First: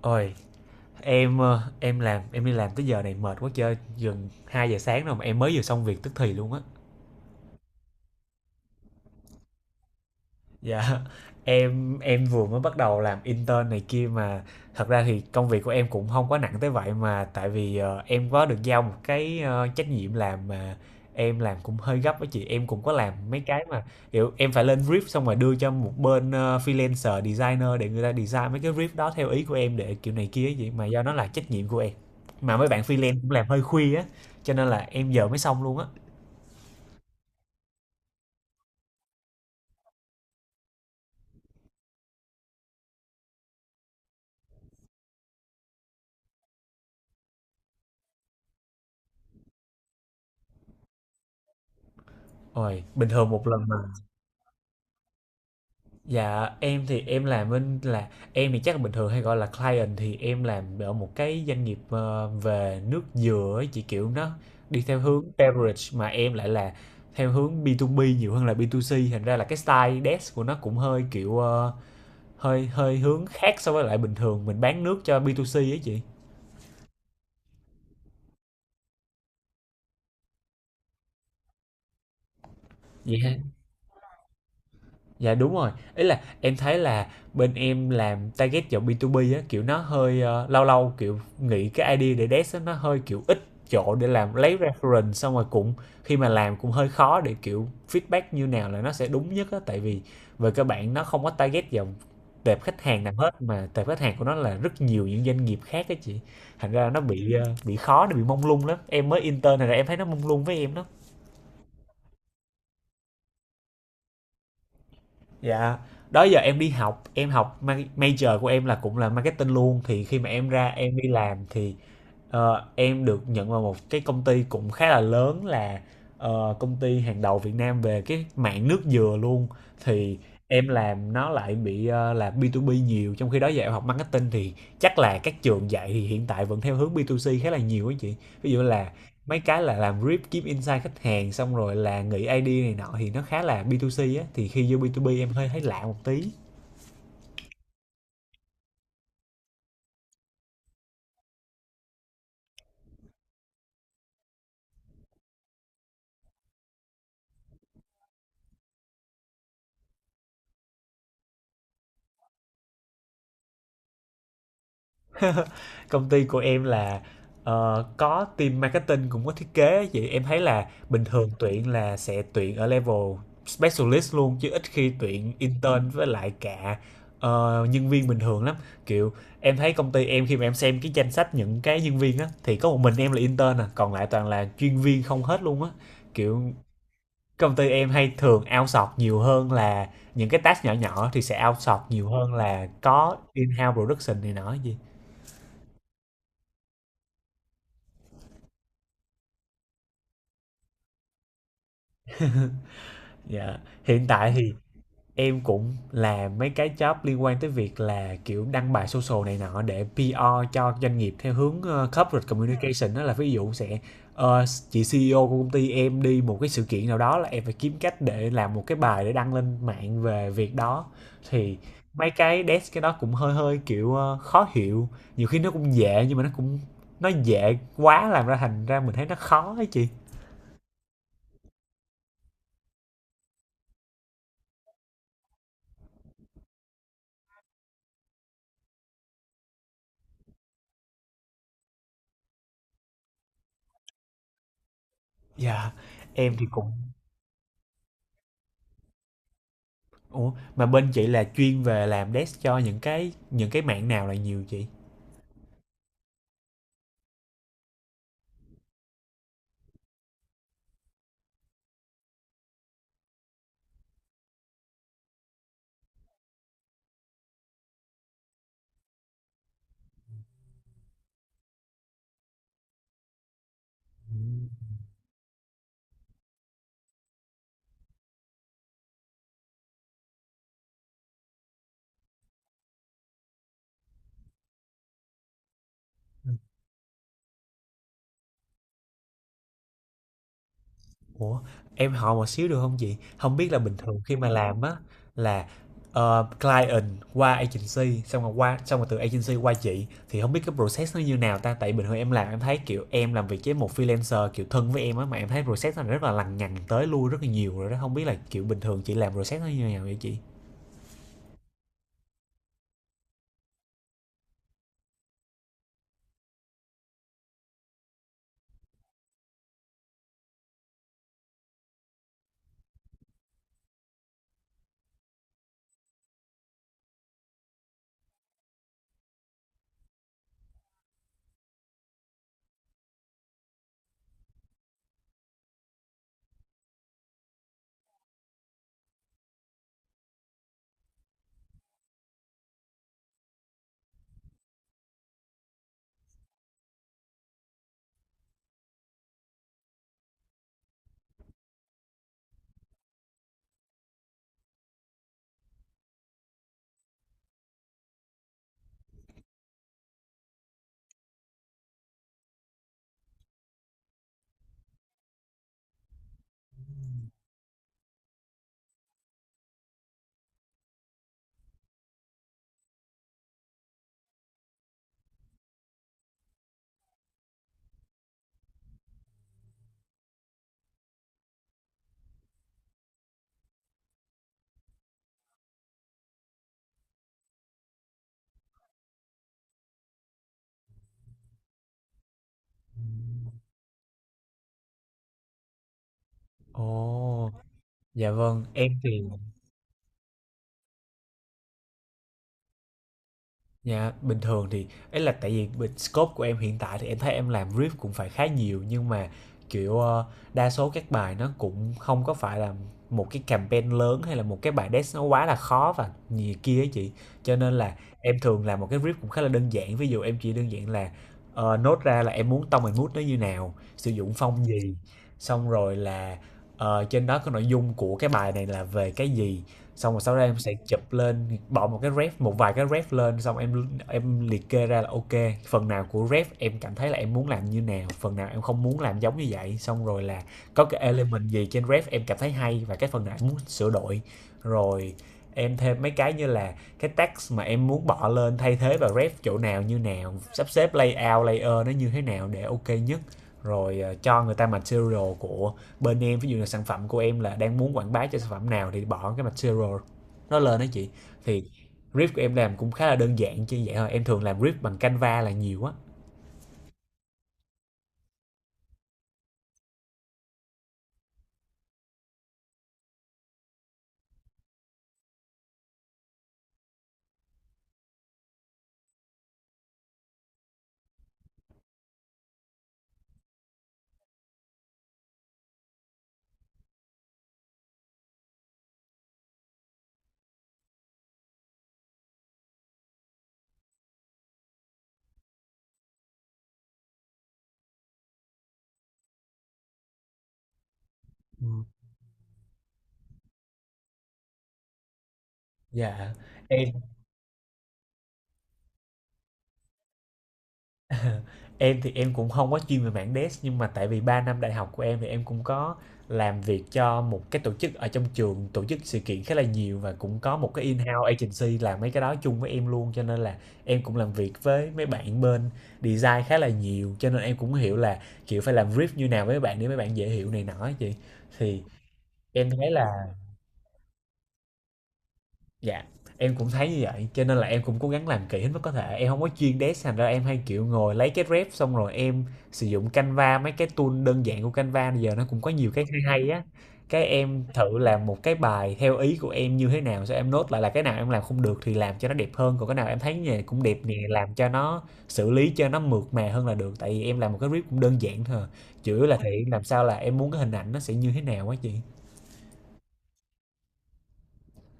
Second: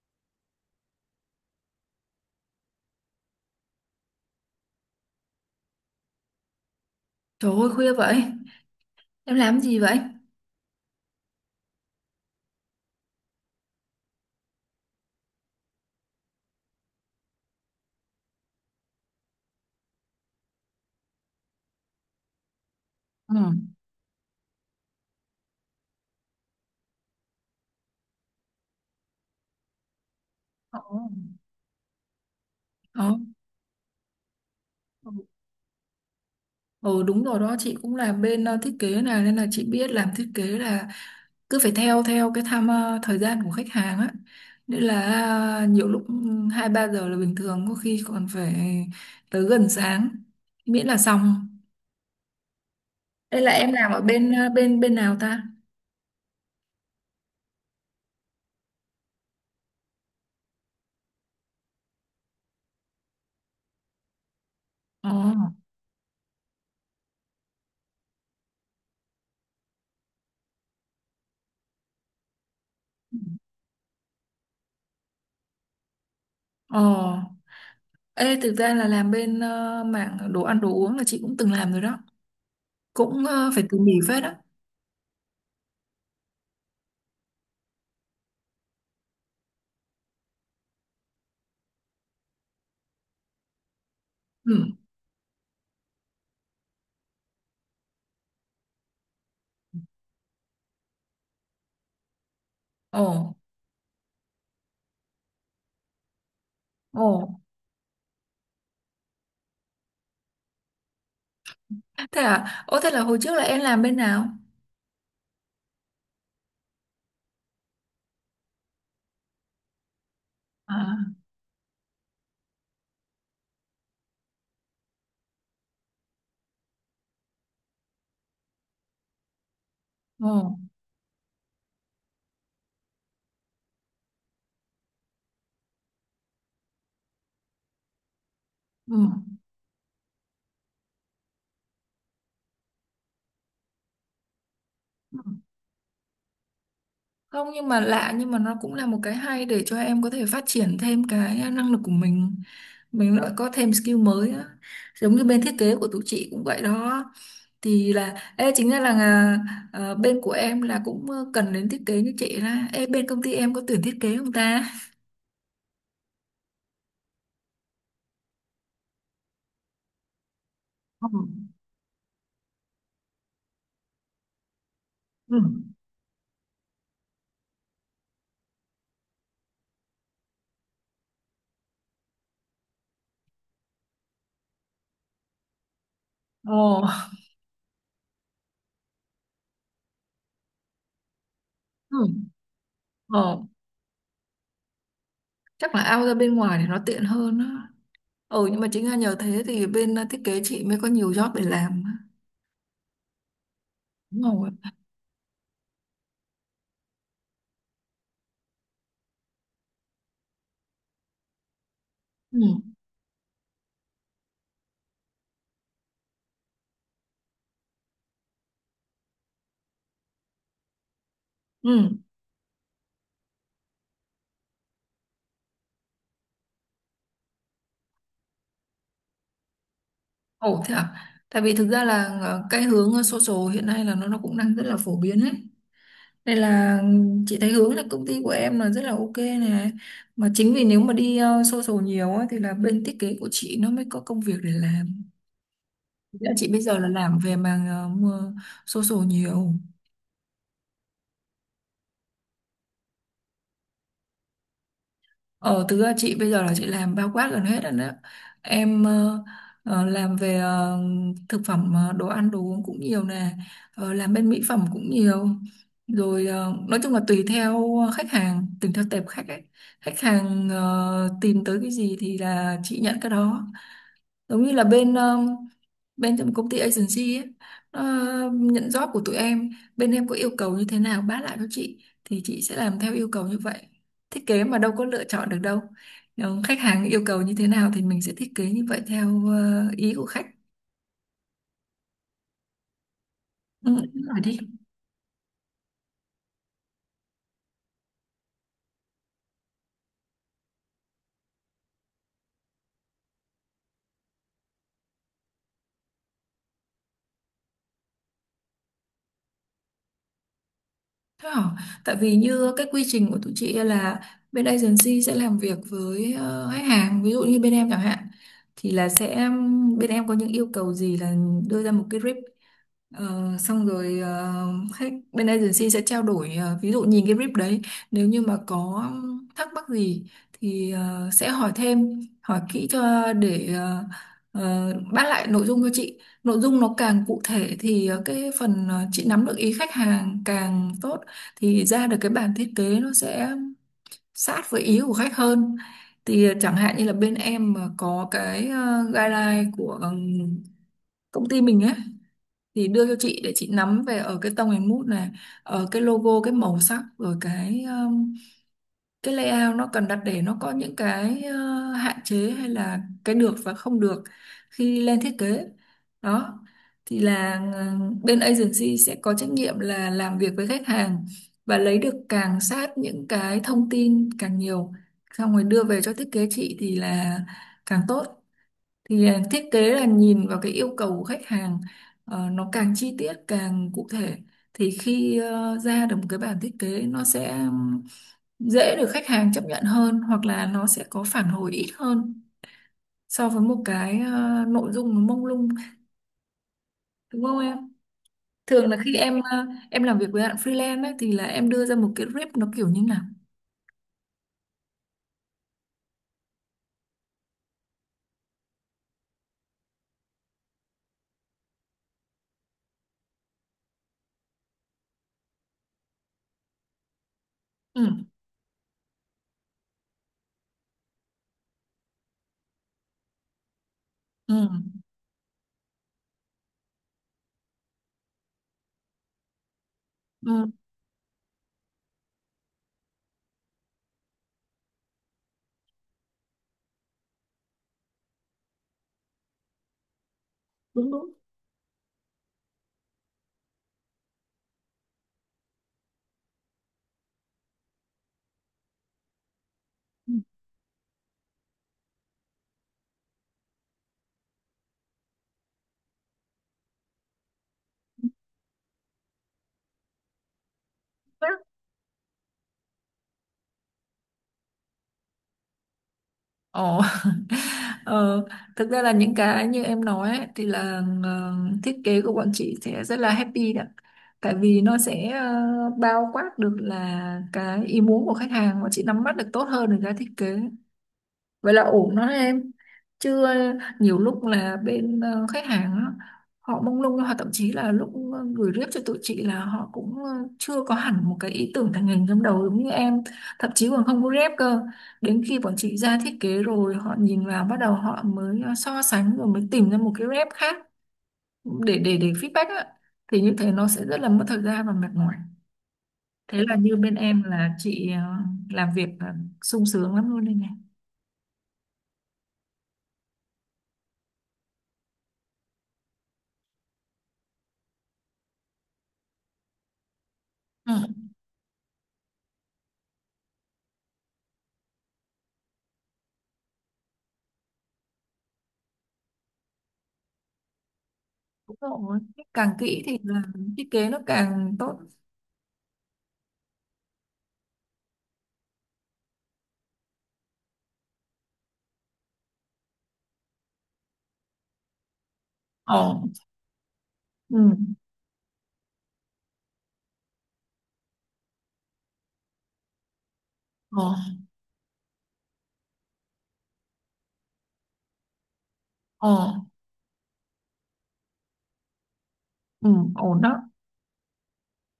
Ôi, em làm em đi làm tới giờ này mệt quá chơi, gần 2 giờ sáng rồi mà em mới vừa xong việc tức thì luôn á. Trời ơi khuya vậy. Em làm gì vậy? Dạ, em vừa mới bắt đầu làm intern này kia mà thật ra thì công việc của em cũng không quá nặng tới vậy mà tại vì em có được giao một cái trách nhiệm làm mà em làm cũng hơi gấp với chị, em cũng có làm Ừ. mấy cái mà kiểu em phải lên brief xong rồi đưa cho một bên freelancer designer để người ta design mấy cái brief đó theo ý của em để kiểu này kia vậy Ồ. mà, do Ồ. nó là trách nhiệm của em mà mấy bạn Ừ. freelance cũng làm hơi khuya á cho nên là em Ờ. giờ mới xong luôn á. Ờ, đúng rồi đó, chị cũng làm bên thiết kế này. Nên là chị biết làm thiết kế là cứ phải theo theo cái tham thời gian của khách hàng á. Nên là nhiều lúc hai ba giờ là bình thường. Có khi còn phải tới gần sáng, miễn là xong. Ôi, bình thường Đây một là lần em mà. làm ở bên nào ta? Dạ, em thì em làm bên là em thì chắc là bình thường hay gọi là client, thì em làm ở một cái doanh nghiệp về nước dừa ấy chị, kiểu nó đi theo Ừ. hướng beverage mà em lại là theo hướng B2B nhiều hơn là B2C, thành ra là cái style desk của nó cũng hơi kiểu hơi hơi hướng khác so với lại bình thường mình bán nước cho B2C ấy Ờ, ê thực ra là làm bên mảng đồ ăn đồ uống là chị cũng từng làm rồi đó, cũng chị. Phải tỉ mỉ phết đó. Dạ đúng rồi, ý là em thấy là bên em làm target vào B2B á, kiểu nó hơi lâu lâu kiểu nghĩ cái idea để desk á, nó hơi kiểu ít chỗ để làm, Ừ. lấy reference xong rồi cũng khi mà làm cũng hơi khó để kiểu feedback như nào là nó sẽ đúng nhất á, tại vì về cơ bản nó không có target vào tệp khách Ồ, hàng nào hết mà tệp khách hàng của nó là rất nhiều những doanh nghiệp khác á chị, thành ra nó ồ, bị bị khó, nó bị mông lung lắm. Em mới intern này là em thấy nó mông lung với em đó. thế à? Ồ, thế là hồi trước là em làm bên nào? Dạ, đó giờ em đi học, em học major của em là cũng là marketing luôn, thì khi mà em ra em À, đi làm thì em được nhận vào một cái công ty cũng khá là lớn là công ty hàng đầu Việt Nam về cái mảng nước dừa luôn, thì ồ, em làm nó lại bị là B2B nhiều, trong khi đó giờ em học marketing thì chắc là các trường dạy thì hiện tại vẫn theo hướng B2C khá là nhiều á chị. Ví dụ là ừ. mấy cái là làm rip kiếm insight khách hàng xong rồi là nghĩ ID này nọ thì nó khá là B2C á, thì khi vô B2B Ừ. em hơi thấy lạ một tí. Không, nhưng mà lạ, nhưng mà nó cũng là một cái hay để cho em có thể phát triển thêm cái năng lực của mình. Mình lại có thêm skill mới á. Giống như bên thiết kế của tụi chị cũng vậy đó. Thì là, ê, chính ra là bên của em là cũng cần đến thiết kế như chị ra. Ê, bên công ty em có tuyển thiết kế không ta? Công ty của em là có team marketing cũng có thiết kế, vậy em thấy là bình Ừ. thường tuyển là sẽ tuyển ở level specialist luôn, chứ ít khi tuyển Ừ. intern với lại cả nhân viên bình thường lắm. Kiểu em thấy công ty em khi mà em xem cái danh sách những cái nhân viên á thì có một mình em là intern à, còn lại toàn là chuyên viên không hết luôn á. Kiểu Ồ, công ty em hay thường outsource nhiều hơn là những cái task nhỏ nhỏ thì sẽ outsource ừ. nhiều hơn là có Ồ, in-house production này nọ gì. chắc là out ra bên ngoài thì nó tiện hơn á. Ừ, nhưng mà chính là nhờ thế thì bên thiết kế chị mới có nhiều job để làm, Dạ, hiện đúng tại thì không ạ? em cũng làm mấy cái job liên quan tới việc là kiểu đăng bài social này nọ để PR cho doanh nghiệp theo hướng corporate Ừ. communication, đó là ví dụ sẽ chị CEO của công ty em đi một cái sự kiện nào đó là em phải kiếm cách để làm một cái bài để đăng lên mạng về việc đó, thì Ừ. mấy cái desk cái đó cũng hơi hơi kiểu khó hiểu, nhiều khi nó cũng dễ nhưng mà nó cũng nó dễ quá làm ra thành ra mình thấy nó khó ấy chị. Ồ, thế à. Tại vì thực ra là cái hướng social hiện nay là nó cũng đang rất là phổ biến ấy. Đây là, ừ, chị thấy hướng là công ty của em là rất là ok này, mà chính vì nếu mà đi social nhiều á thì là bên thiết kế của chị nó mới có công việc để làm. Dạ Thực ra em thì chị bây giờ là cũng. làm về mảng mua social nhiều. Ủa, mà bên chị là chuyên về làm desk cho những cái mạng nào là nhiều chị? Ờ, thực ra chị bây giờ là chị làm bao quát gần hết rồi đấy. Em làm về thực phẩm, đồ ăn, đồ uống cũng nhiều nè. Ờ, làm bên mỹ phẩm cũng nhiều. Rồi nói chung là tùy theo khách hàng, tùy theo tệp khách ấy. Khách hàng tìm tới cái gì thì là chị nhận cái đó, giống Ừm. như là bên bên trong công ty agency ấy, nó nhận job của tụi em. Bên em có yêu cầu như thế nào báo lại cho chị thì chị sẽ làm theo yêu cầu như vậy. Thiết kế mà đâu có lựa chọn được đâu. Nếu khách hàng yêu cầu như thế nào thì mình sẽ thiết kế như vậy theo ý của khách. Ủa, em hỏi một xíu được không chị? Không biết là bình Ừ, thường đúng khi rồi mà đi. làm á là client qua agency xong rồi qua xong rồi từ agency qua chị, thì không biết cái process nó như nào ta, tại bình thường em làm em thấy kiểu em làm việc với một freelancer kiểu thân với em á, mà em thấy process nó rất là lằng nhằng tới lui rất là nhiều rồi đó, không biết là kiểu bình thường chị làm process nó như nào vậy chị? Thế hả? Tại vì như cái quy trình của tụi chị là bên agency sẽ làm việc với khách hàng, ví dụ như bên em chẳng hạn, thì là sẽ bên em có những yêu cầu gì là đưa ra một cái rip. Ờ, xong rồi khách bên agency sẽ trao đổi, ví dụ nhìn cái brief đấy, nếu như mà có thắc mắc gì thì sẽ hỏi thêm hỏi kỹ cho để bắt lại nội dung cho chị. Nội dung nó càng cụ thể thì cái phần chị nắm được ý khách hàng càng tốt, thì ra được cái bản thiết kế nó sẽ sát với ý của khách hơn. Thì chẳng hạn như là bên em mà có cái guideline của công ty mình ấy, thì đưa cho chị để chị nắm về ở cái tông hình mút này, ở cái logo, cái màu sắc, rồi cái layout nó cần đặt để nó có những cái hạn chế hay là cái được và không được khi lên thiết kế đó. Thì là bên agency sẽ có trách nhiệm là làm việc với khách hàng và lấy được càng sát những cái thông tin càng nhiều, xong rồi đưa về cho thiết kế chị thì là càng tốt. Thì thiết kế là nhìn vào cái yêu cầu của khách hàng, nó càng chi tiết càng cụ thể thì khi ra được một cái bản thiết kế nó sẽ dễ được khách hàng chấp nhận hơn, hoặc là nó sẽ có phản hồi ít hơn so với một cái nội dung nó mông lung, đúng Ồ, không em? dạ vâng, Thường em là thì. khi em làm việc với bạn freelance ấy, thì là em đưa ra một cái rip nó kiểu như nào. Dạ, bình thường thì ấy là tại vì bên scope của em hiện tại thì em thấy em làm riff cũng phải khá nhiều, nhưng mà kiểu đa số các bài nó cũng không có phải là một cái campaign lớn hay là một cái bài desk nó quá là khó và nhiều kia ấy chị. Cho nên là Ừ. em thường làm một cái riff cũng khá là đơn giản. Ví dụ em chỉ đơn giản là nốt ra là em muốn tone and mood nó như nào, sử dụng Ừ. phong gì, xong rồi là trên đó có nội dung của cái bài này là về cái gì, xong rồi sau đó em Ừ. sẽ chụp lên bỏ một cái ref, một vài cái ref lên, xong em liệt kê ra là ok, phần nào của ref em cảm thấy là em muốn làm như nào, phần nào em không muốn làm giống như vậy, xong rồi là có cái Đúng đúng. element gì trên ref em cảm thấy hay và cái phần nào em muốn sửa đổi rồi em thêm mấy cái như là cái text mà em muốn bỏ lên thay thế vào ref chỗ nào như nào, sắp xếp layout layer nó như thế nào để ok nhất, rồi cho người ta material của bên em, ví dụ là sản phẩm của em là đang muốn quảng bá cho sản phẩm nào thì bỏ cái material nó lên đó chị. Ừ. Thì riff của em làm cũng khá là đơn giản chứ vậy thôi, em thường làm riff bằng Canva là nhiều á. Ồ, ờ, thực ra là những cái như em nói ấy, thì là thiết kế của bọn chị sẽ rất là happy đó. Tại vì nó sẽ bao quát được là cái ý muốn của khách hàng và chị nắm bắt được tốt hơn được cái thiết kế, vậy là ổn đó em. Chứ nhiều lúc là bên khách hàng á, họ mông lung hoặc thậm chí là lúc gửi rep cho tụi chị là họ cũng chưa có hẳn một cái ý tưởng thành hình trong đầu giống như em, thậm chí còn không có rep cơ, đến khi bọn chị ra thiết kế rồi họ nhìn vào bắt đầu họ mới so sánh rồi mới tìm ra một cái rep khác Ừ. để feedback á, thì như thế nó sẽ rất là mất thời gian và mệt mỏi. Dạ Thế là em. như bên em là chị làm việc là sung sướng lắm luôn đây này. Em thì em cũng không có chuyên về mảng dev, nhưng mà tại vì 3 năm đại học của em thì em cũng có làm việc cho một cái tổ chức ở trong trường tổ chức sự kiện khá là nhiều, và cũng có một cái Ừ. in-house agency làm mấy cái đó chung với em luôn, cho nên là em cũng làm việc với mấy bạn bên design khá là nhiều, cho nên em cũng hiểu là kiểu phải làm brief như nào với mấy bạn để mấy bạn dễ hiểu này nọ á chị. Đúng Thì rồi. em Càng thấy kỹ là. thì là thiết kế nó càng tốt. Dạ, em cũng thấy như vậy, cho nên là em cũng cố gắng làm kỹ hết mức có thể. Em không có chuyên desk thành ra em hay, kiểu, ngồi lấy cái ref xong rồi em sử dụng Canva, mấy cái tool đơn giản của Canva bây giờ nó cũng có nhiều cái hay Ổn. hay á. Cái Ừ. em thử làm một cái bài theo ý của em như thế nào, xong em nốt lại là cái nào em làm không được thì làm cho nó đẹp hơn, còn cái nào em thấy như này cũng đẹp nè, Ổn. làm cho nó xử lý cho nó mượt mà hơn là được. Tại vì em làm một cái ref cũng đơn giản thôi à, chủ yếu là thể Ổn. hiện làm sao là em muốn cái hình ảnh nó sẽ như thế nào á chị. Ừ. Ổn đó.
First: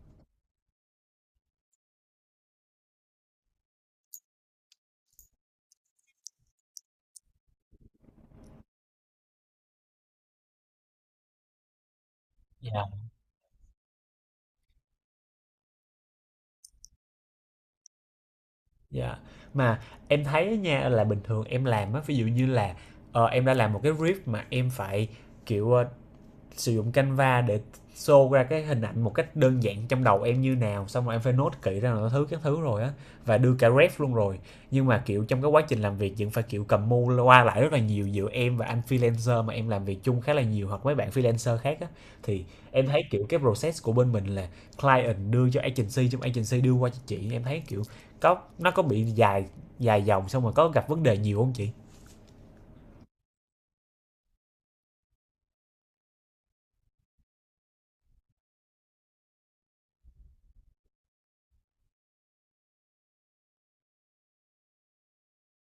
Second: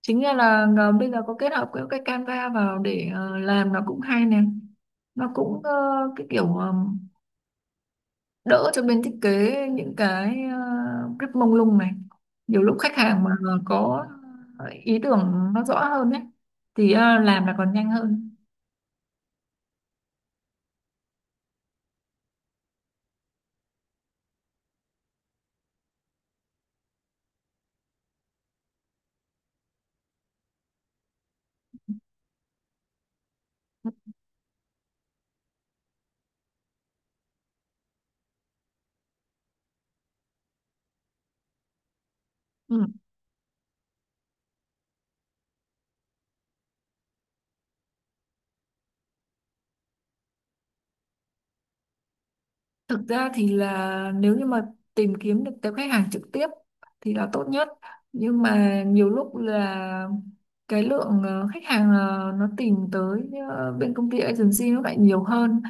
Chính ra là bây giờ có kết hợp cái Canva vào để làm nó cũng hay nè. Nó cũng cái kiểu đỡ cho bên thiết kế những cái rất mông lung này. Nhiều lúc Dạ. khách hàng mà có ý tưởng nó rõ hơn ấy thì làm là còn nhanh hơn. Dạ. Mà em thấy nha là bình thường em làm á, ví dụ như là, em đã làm một cái brief mà em phải, kiểu, sử dụng Canva để show ra cái hình ảnh một cách đơn giản trong đầu em như nào, xong rồi em phải nốt kỹ ra là thứ các thứ rồi á, và đưa cả ref luôn rồi, nhưng mà kiểu trong cái quá trình làm việc vẫn phải kiểu cầm mu qua lại rất là nhiều giữa em và anh freelancer mà em làm việc chung khá là nhiều hoặc mấy bạn freelancer khác á. Thì Ừ. em thấy kiểu cái process của bên mình là client đưa cho agency, trong agency đưa qua cho chị, em thấy kiểu có nó có bị dài dài dòng xong rồi có gặp vấn đề nhiều không chị? Thực ra thì là nếu như mà tìm kiếm được tới khách hàng trực tiếp thì là tốt nhất. Nhưng mà nhiều lúc là cái lượng khách hàng nó tìm tới bên công ty agency nó lại nhiều hơn,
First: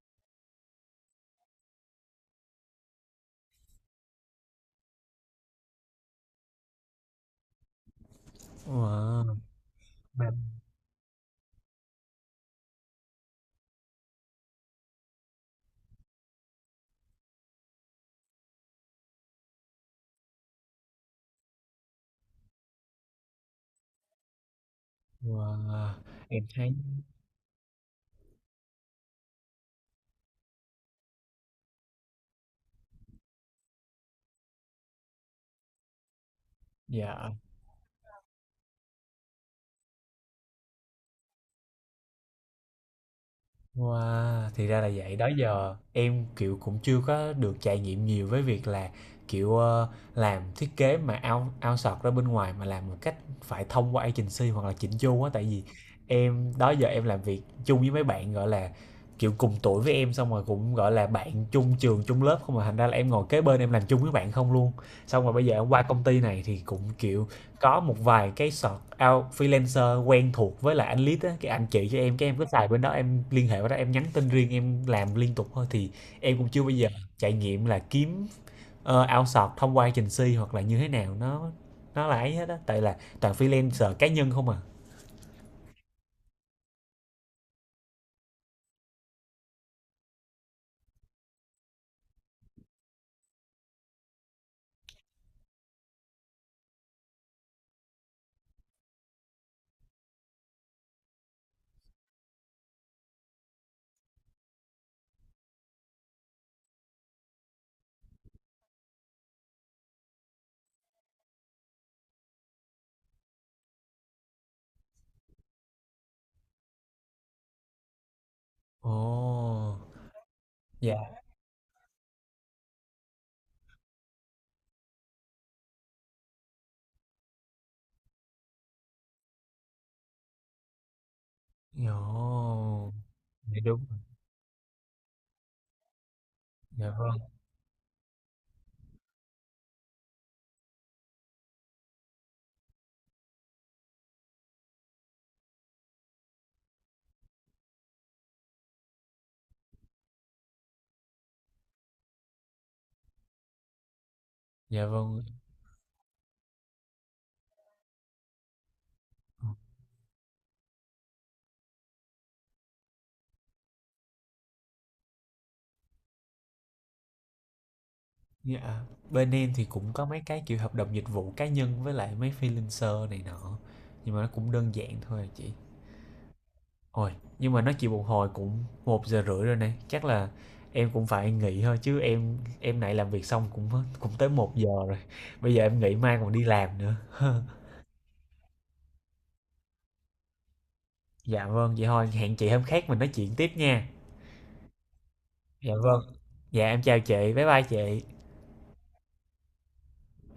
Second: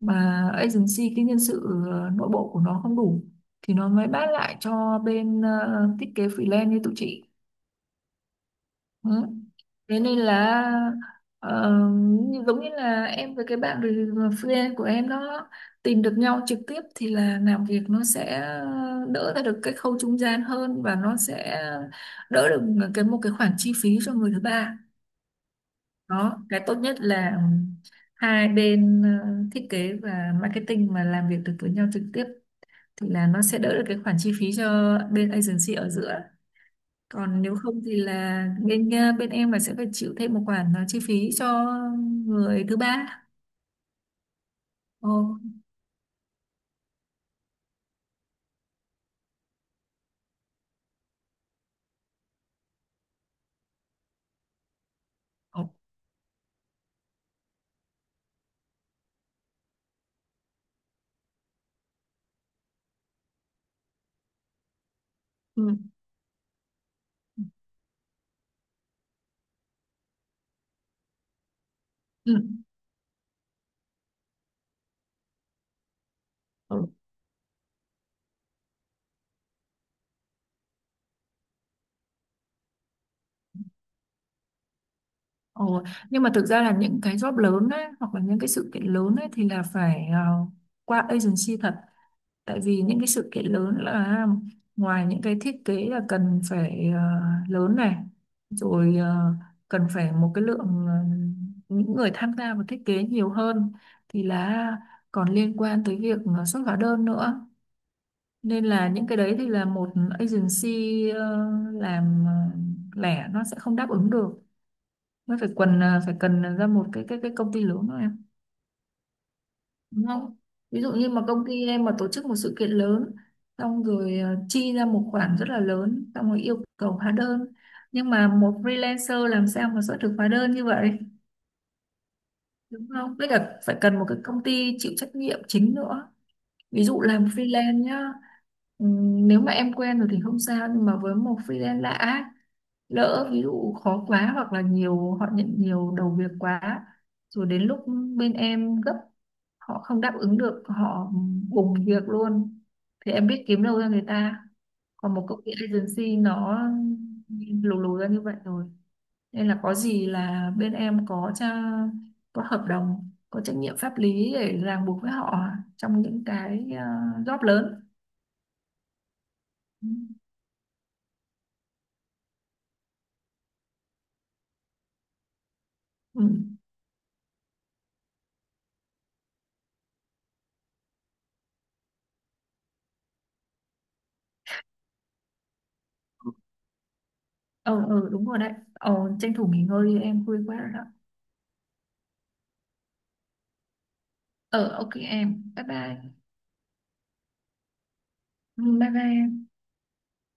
mà agency cái nhân sự nội bộ của nó không đủ thì nó mới bán lại cho bên thiết kế freelance như tụi chị. Ừ. Wow. Thế nên là ờ, giống như là em với cái bạn friend của em đó tìm được nhau trực tiếp thì là làm việc nó sẽ đỡ ra được cái khâu trung gian hơn và nó sẽ đỡ được cái một cái khoản chi phí cho người thứ ba. Wow. Đó, Em cái thấy. tốt nhất là hai bên thiết kế và marketing mà làm việc được với nhau trực tiếp thì là nó sẽ đỡ được cái khoản chi phí cho bên agency ở giữa, Dạ. còn nếu không thì là bên em là sẽ phải chịu thêm một khoản chi phí cho người thứ ba. Wow, thì ra là Ồ. vậy. Đó giờ em kiểu cũng chưa có được trải nghiệm nhiều với việc là kiểu làm thiết kế mà ao ao sọt ra bên ngoài mà làm một cách phải thông qua agency hoặc là chỉnh chu á, tại vì Ồ, em đó giờ em làm việc chung với mấy bạn gọi là kiểu cùng tuổi với em, xong rồi cũng gọi là bạn chung trường chung lớp không, mà thành ra là em ngồi kế bên em làm chung với bạn không luôn. Xong rồi bây giờ em ừ. qua công ty này thì cũng kiểu có một vài cái search out freelancer quen thuộc với lại anh lead á, cái anh chị cho em cái Ừ. em cứ xài bên đó, em liên hệ với đó, em nhắn tin riêng, em làm liên tục thôi, thì em cũng chưa bao Ừ. giờ trải nghiệm là kiếm outsource thông qua agency hoặc là như thế nào, nó là ấy hết á, tại là toàn freelancer cá nhân không à. Ồ. Nhưng mà thực ra là những cái job lớn ấy, hoặc là những cái sự kiện lớn ấy, thì là phải qua agency thật, tại vì những cái sự kiện lớn là ngoài những cái thiết kế là cần phải lớn này, rồi cần phải một cái lượng những người tham gia vào thiết kế nhiều hơn, thì là còn liên quan tới việc xuất hóa đơn nữa, nên là những cái đấy thì là một agency ờ, làm lẻ nó sẽ không đáp ứng được, mới phải cần ra một cái công ty lớn thôi em, Ồ, đúng không? Ví dụ như dạ. mà công ty em mà tổ chức một sự kiện lớn, xong rồi chi ra một khoản rất là lớn xong rồi yêu cầu hóa đơn, nhưng mà một freelancer làm sao mà xuất được hóa đơn như vậy, đúng Ồ, không? Với dạ cả phải đúng. cần một cái công ty chịu trách nhiệm chính nữa, ví Dạ dụ làm vâng. freelance nhá. Nếu mà em quen rồi thì không sao, nhưng mà với một freelance lạ á, lỡ ví dụ khó quá hoặc là nhiều họ nhận nhiều đầu việc quá, rồi đến lúc bên em gấp họ không đáp ứng được, họ bùng việc luôn, thì em biết kiếm đâu ra người ta. Dạ Còn vâng. một công ty agency nó lù lù ra như vậy rồi, nên là có gì là bên em có tra, có hợp đồng có trách nhiệm pháp lý để ràng buộc với họ trong những cái job lớn. Dạ, bên em thì cũng có mấy cái kiểu hợp đồng dịch vụ cá nhân với lại mấy freelancer này nọ. Nhưng mà nó cũng đơn giản thôi à chị. Ừ. Ôi, nhưng mà nói chuyện một hồi cũng 1 giờ rưỡi rồi này, chắc là em cũng phải nghỉ thôi, chứ em này làm việc xong cũng cũng tới 1 giờ rồi. Bây giờ em nghỉ mai còn đi làm nữa. Ừ, ừ đúng rồi đấy. Ờ, tranh thủ nghỉ ngơi đi em, vui quá rồi đó. Dạ vâng, vậy thôi hẹn chị hôm khác mình nói chuyện tiếp nha. Ờ, ok em, bye Dạ vâng. bye. Dạ em chào chị, bye bye chị. Ừ, bye bye em.